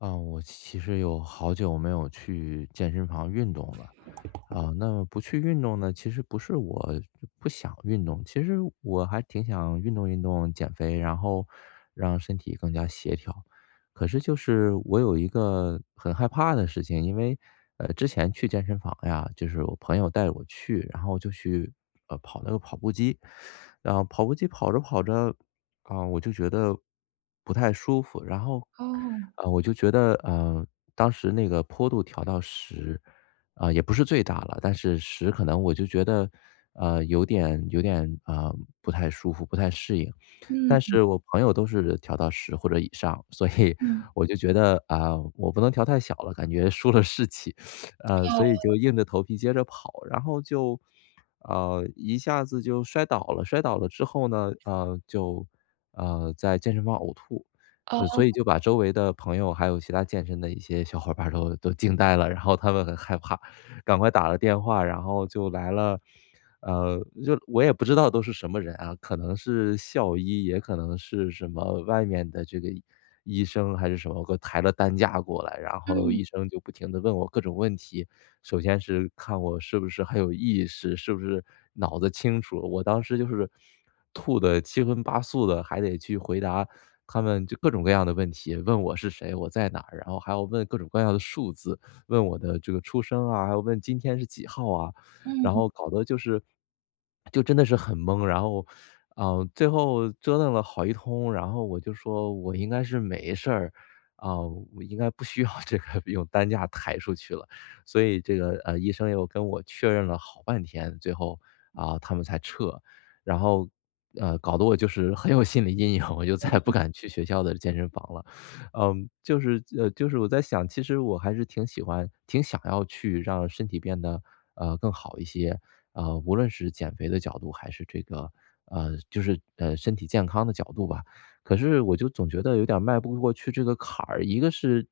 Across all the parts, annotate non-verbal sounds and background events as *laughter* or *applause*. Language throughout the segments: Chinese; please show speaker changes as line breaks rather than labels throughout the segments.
呃，我其实有好久没有去健身房运动了。啊，那么不去运动呢，其实不是我不不想运动。其实我还挺想运动运动、减肥，然后让身体更加协调。可是就是我有一个很害怕的事情。因为呃，之前去健身房呀，就是我朋友带我去，然后我就去，呃，跑了个跑步机。*sucks teeth* 然后跑步机跑着跑着，啊，我就觉得，不太舒服。然后
哦。
呃，我就觉得，呃，当时那个坡度调到10，啊，也不是最大了。但是10可能我就觉得，呃，有点有点啊不太舒服、不太适应。但
嗯。
是我朋友都是调到10或者以上，所以
嗯。
我就觉得：“啊，我不能调太小了，感觉输了士气。” *sniffs* 啊，所以
哦。
就硬着头皮接着跑，然后就呃，一下子就摔倒了，摔倒了之后呢，呃，就，呃，在健身房呕吐。所以
哦。
就把周围的朋友还有其他健身的一些小伙伴儿都都惊呆了。然后他们很害怕，赶快打了电话。然后就来了呃，就我也不知道都是什么人啊，可能是校医，也可能是什么外面的这个医生，还是什么给我抬着担架过来。然后
嗯。
医生就不停地问我各种问题，首先是看我是不是很有意识，是不是脑子清楚。我当时就是，吐的七荤八素的，还得去回答他们就各种各样的问题，问我是谁，我在哪儿，然后还要问各种各样的数字。问我的这个出生啊，还有问今天是几号啊，然
嗯。
后搞得就是就真的是很懵。然后呃，最后折腾了好一通，然后我就说：“我应该是没事儿，啊，应该不需要这个用担架抬出去了。”所以这个呃，医生又跟我确认了好半天，最后，啊，他们才撤。然后呃，搞得我就是很有心理阴影，我就再也
嗯。
不敢去学校的健身房了。*sucks teeth* 呃，就是呃，就是我在想，其实我还是挺喜欢挺想要去让身体变得，呃，更好一些，呃，无论是减肥的角度还是这个呃，就是，呃，身体健康的角度吧。可是我就总觉得有点儿迈不过去这个坎儿，一个是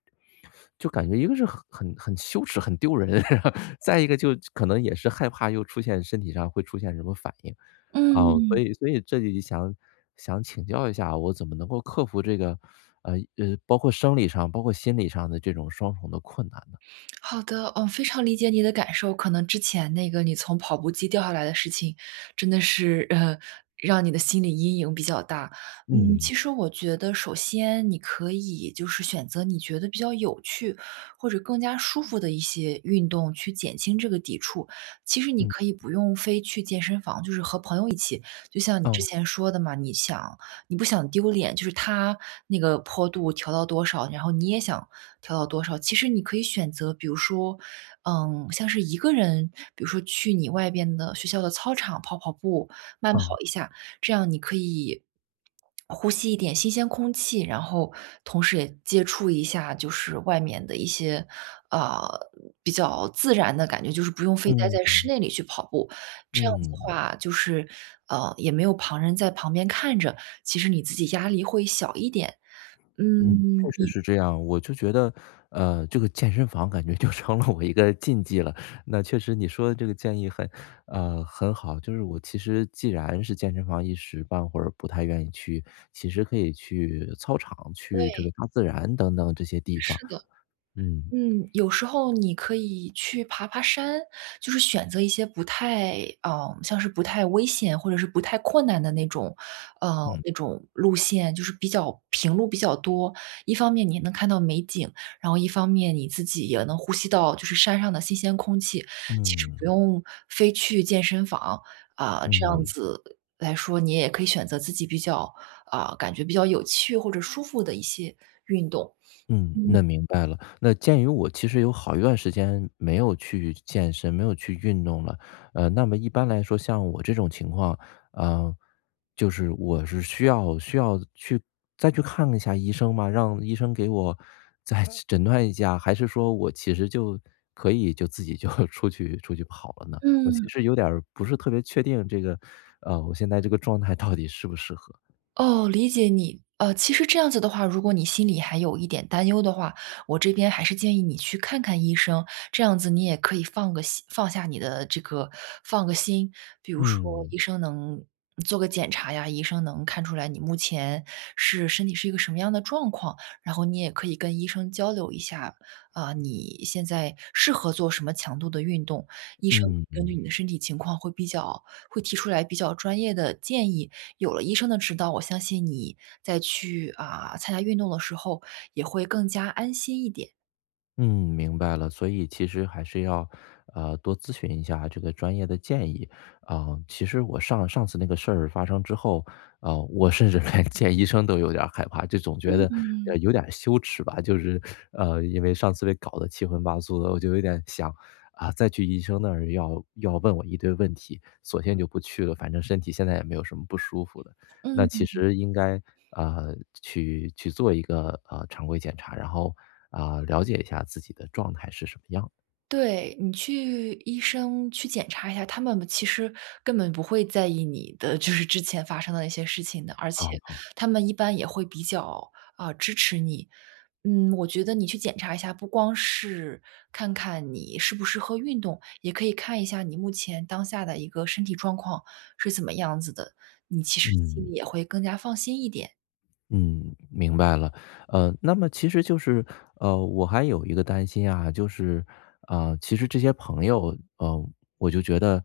就感觉一个是很很很羞耻、很丢人。*laughs* 然后再一个就可能也是害怕又出现身体上会出现什么反应。啊，所
嗯。
以所以这里就想想请教一下，我怎么能够克服这个呃，呃，包括生理上、包括心理上的这种双重的困难呢？
好的。嗯，非常理解你的感受。可能之前那个你从跑步机掉下来的事情，真的是呃，*chuckles* 让你的心理阴影比较大。嗯，
嗯。
其实我觉得首先你可以，就是选择你觉得比较有趣或者更加舒服的一些运动去减轻这个抵触。其实你
嗯。
可以不用非去健身房，就是和朋友一起就像你之
嗯。
前说的嘛，你想你不想丢脸，就是他那个坡度调到多少，然后你也想调到多少。其实你可以选择比如说嗯，像是一个人比如说去你外边的学校的操场跑跑步，慢跑
哦。
一下。这样你可以，呼吸一点新鲜空气，然后同时也接触一下，就是外面的一些，啊，比较自然的感觉。就是不用非待
嗯
在室
嗯。
内里去跑步。这样子的
嗯。
话就是。呃，也没有旁人在旁边看着，其实你自己压力会小一点，
嗯，
嗯，
确实
你
是这样。我就觉得呃，这个健身房感觉就成了我一个禁忌了。那确实你说的这个建议很呃，很好。就是我其实既然是健身房一时半会儿不太愿意去，其实可以去操场，去这
对。
个大自然等等这些地方。
是的。
嗯。
嗯，有时候你可以去爬爬山。就是选择一些不太呃，像是不太危险或者是不太困难的那种呃，
嗯。
那种路线，就是比较平路比较多。一方面你能看到美景，然后一方面你自己也能呼吸到，就是山上的新鲜空气，其实不
嗯。
用非去健身房。啊，这样
嗯。
子来说，你也可以选择自己比较啊，感觉比较有趣或者舒服的一些运动。
嗯，
嗯。
那明白了。那鉴于我其实有好一段时间没有去健身、没有去运动了，呃，那么一般来说像我这种情况呃，就是我是需要需要去再去看一下医生吗？让医生给我再诊断一下？还是说我其实就可以就自己就出去出去跑了呢？我其
嗯。
实有点儿不是特别确定这个呃，我现在这个状态到底适不适合。
哦，理解你。呃，其实这样子的话如果你心里还有一点担忧的话，我这边还是建议你去看看医生。这样子你也可以放个心放下你的这个放个心。比如说
嗯。
医生能做个检查呀，医生能看出来你目前是身体是一个什么样的状况。然后你也可以跟医生交流一下，啊，你现在适合做什么强度的运动。医生根据你
嗯。
的身体情况会比较会提出来比较专业的建议。有了医生的指导，我相信你再去，啊，参加运动的时候也会更加安心一点。
嗯，明白了。所以，其实还是要，呃，多咨询一下这个专业的建议。啊，其实我上上次那个事儿发生之后，呃，我甚至连见医生都有点儿害怕，就总觉得，呃，
嗯。
有点羞耻吧。就是呃，因为上次被搞得七荤八素的，我就有点想：“啊，再去医生那儿要要问我一堆问题，索性就不去了，反正身体现在也没有什么不舒服的。”那其
嗯。
实应该，呃，去去做一个，呃，常规检查，然后，啊，了解一下自己的状态是什么样的。
对，你去医生去检查一下，他们其实根本不会在意你的，就是之前发生的一些事情的。而
嗯
且
嗯。
他们一般也会比较，啊，支持你。嗯，我觉得你去检查一下，不光是看看你适不适合运动，也可以看一下你目前当下的一个身体状况是怎么样子的。你其实心
嗯。
里也会更加放心一点。
嗯，明白了。呃，那么其实就是呃，我还有一个担心呀，就是呃，其实这些朋友，呃，我就觉得，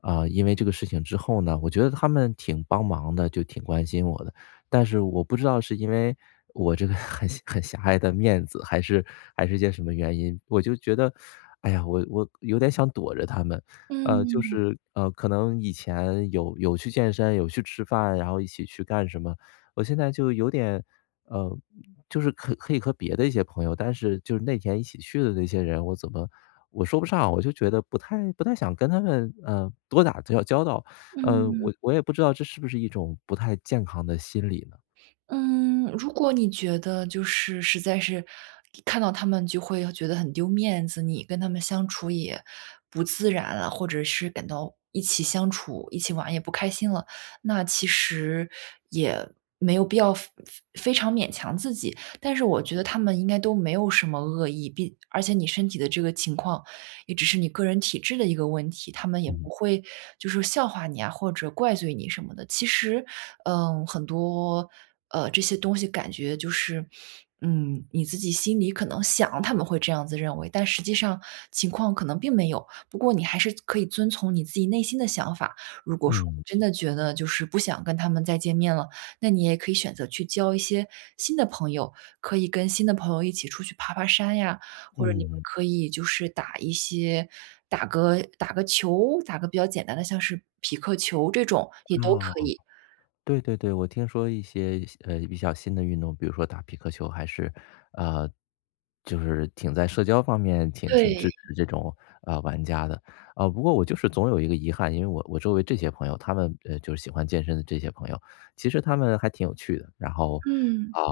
啊，因为这个事情之后呢，我觉得他们挺帮忙的，就挺关心我的。但是我不知道是因为，我这个很狭很狭隘的面子，还是还是件什么原因，我就觉得：*sucks teeth* “哎呀，我我有点想躲着他们。”呃，就
嗯。
是呃，可能以前有有去健身、有去吃饭，然后一起去干什么，我现在就有点呃，就是可以和别的一些朋友但是就是那几天一起去的那些人，我怎么我说不上，我就觉得不太不太想跟他们，呃，多打交交道。呃，
嗯。
我我也不知道这是不是一种不太健康的心理呢？
嗯，如果你觉得就是实在是看到他们就会要觉得很丢面子，你跟他们相处也不自然了，或者是感到一起相处、一起玩也不开心了。那其实也没有必要非非非常勉强自己。但是我觉得他们应该都没有什么恶意，并而且你身体的这个情况也只是你个人体质的一个问题，他们也不
嗯。
会，就是笑话你啊，或者怪罪你什么的。其实嗯，很多呃，这些东西感觉就是嗯，你自己心里可能想他们会这样子认为，但实际上情况可能并没有。不过你还是可以遵从你自己内心的想法，如果说
嗯。
真的觉得就是不想跟他们再见面了，那你也可以选择去交一些新的朋友。可以跟新的朋友一起出去爬爬山呀，或者你们
嗯。
可以就是打一些打个打个球，打个比较简单的像是匹克球这种，也都
啊，
可以。
对对对，我听说一些新呃，比较新的运动，比如说打匹克球还是呃，就是挺在社交方面挺挺
对。
支持这种，呃，玩家的。呃，不过我就是总有一个遗憾，因为我我周围这些朋友，他们呃，就是喜欢健身的这些朋友，其实他们还挺有趣的。然后
嗯。
啊，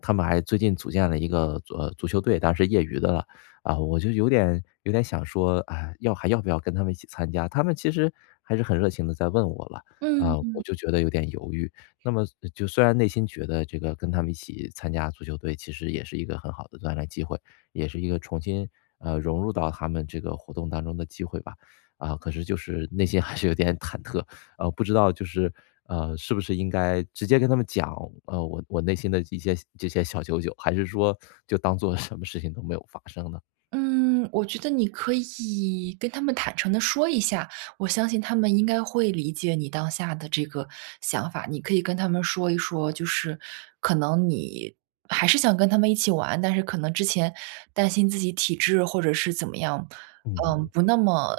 他们还最近组建了一个足呃，足球队，当然是业余的了。啊，我就有点有点想说“唉，要还要不要跟他们一起参加”？他们其实还是很热情地在问我了，啊，
嗯。
我就觉得有点犹豫。那么就虽然内心觉得这个跟他们一起参加足球队其实也是一个很好的锻炼机会，也是一个重新，呃，融入到他们这个活动当中的机会吧。啊，可是就是内心还是有点忐忑，呃，不知道就是呃，是不是应该直接跟他们讲，呃，我我内心的一些这些小九九，还是说就当作什么事情都没有发生呢？
嗯，我觉得你可以，跟他们坦诚地说一下，我相信他们应该会理解你当下的这个想法。你可以跟他们说一说，就是可能你还是想跟他们一起玩，但是可能之前担心自己体质，或者是怎么样，
嗯
嗯，
哼。
不那么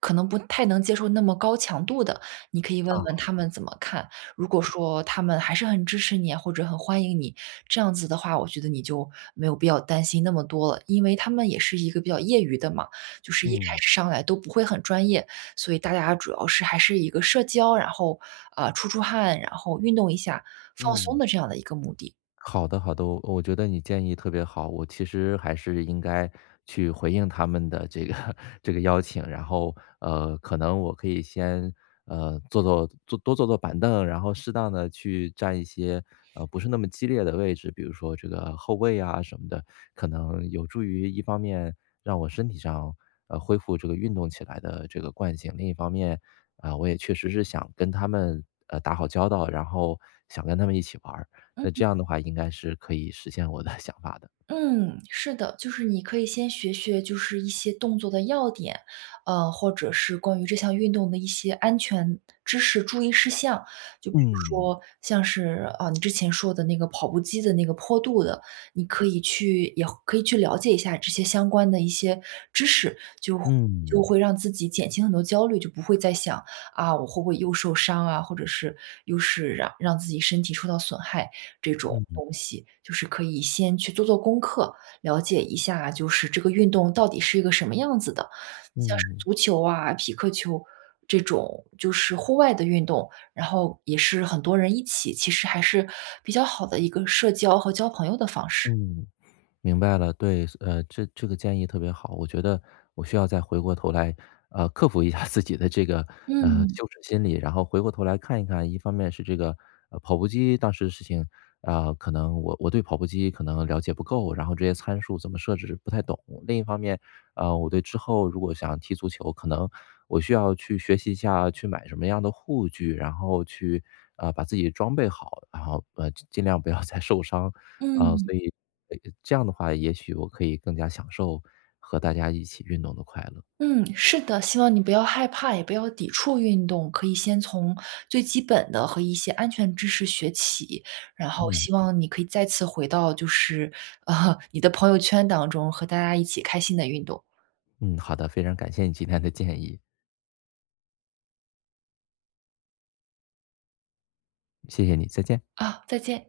可能不太能接受那么高强度的，你可以问问他
啊。
们怎么看。如果说他们还是很支持你，或者很欢迎你，这样子的话，我觉得你就没有必要担心那么多了。因为他们也是一个比较业余的嘛，就是一开
嗯。
始上来都不会很专业。所以大家主要是，还是一个社交，然后，呃，出出汗，然后运动一下，放松
嗯。
的这样的一个目的。
好的好的，我我觉得你建议特别好。我其实还是应该去回应他们的这个这个邀请，然后，呃，可能我可以先，呃，坐坐多坐坐板凳，然后适当地去占一些，呃，不是那么激烈的位置，比如说这个后卫啊什么的。可能有助于一方面，让我身体上，呃，恢复这个运动起来的这个惯性，另一方面，啊，我也确实是想跟他们，呃，打好交道，然后想跟他们一起玩儿，那
嗯。
这样的话应该是可以实现我的想法的。
嗯，是的。就是你可以先学学，就是一些动作的要点，呃，或者是关于这项运动的一些安全知识、注意事项。就比如
嗯。
说，像是，啊，你之前说的那个跑步机的那个坡度的，你可以去也可以去了解一下，这些相关的一些知识，就会就
嗯。
会让自己减轻很多焦虑，就不会再想：“啊，我会不会又受伤啊？”，或者是，又是让让自己身体受到损害，这种
嗯嗯。
东西。就是可以先去做做功课，了解一下，就是这个运动到底是一个什么样子的。像是
嗯。
足球啊，匹克球这种就是户外的运动，然后也是很多人一起，其实还是比较好的一个社交和交朋友的方式。
嗯，明白了。对，所呃，这这个建议特别好。我觉得我需要再回过头来，呃，克服一下自己的这个，呃，
嗯。
羞耻心理，然后回过头来看一看一方面是这个，呃，跑步机当时的事情，啊，可能我我对跑步机可能了解不够，然后这些参数怎么设置不太懂。另一方面，呃，我对之后，如果想要踢足球，可能我需要去学习一下，去买什么样的护具，然后去，呃，把自己装备好，然后呃，尽尽量不要再受伤。啊，
嗯。
所以，呃，呃，这样的话，也许我可以更加享受和大家一起运动的快乐。
嗯，是的，希望你不要害怕，也不要抵触运动，可以先从最基本的，和一些安全知识学起。然后
嗯。
希望你可以再次回到，就是 *laughs* 你的朋友圈当中，和大家一起开心地运动。
嗯，好的，非常感谢你今天的建议。谢谢你，再见。
啊，再见。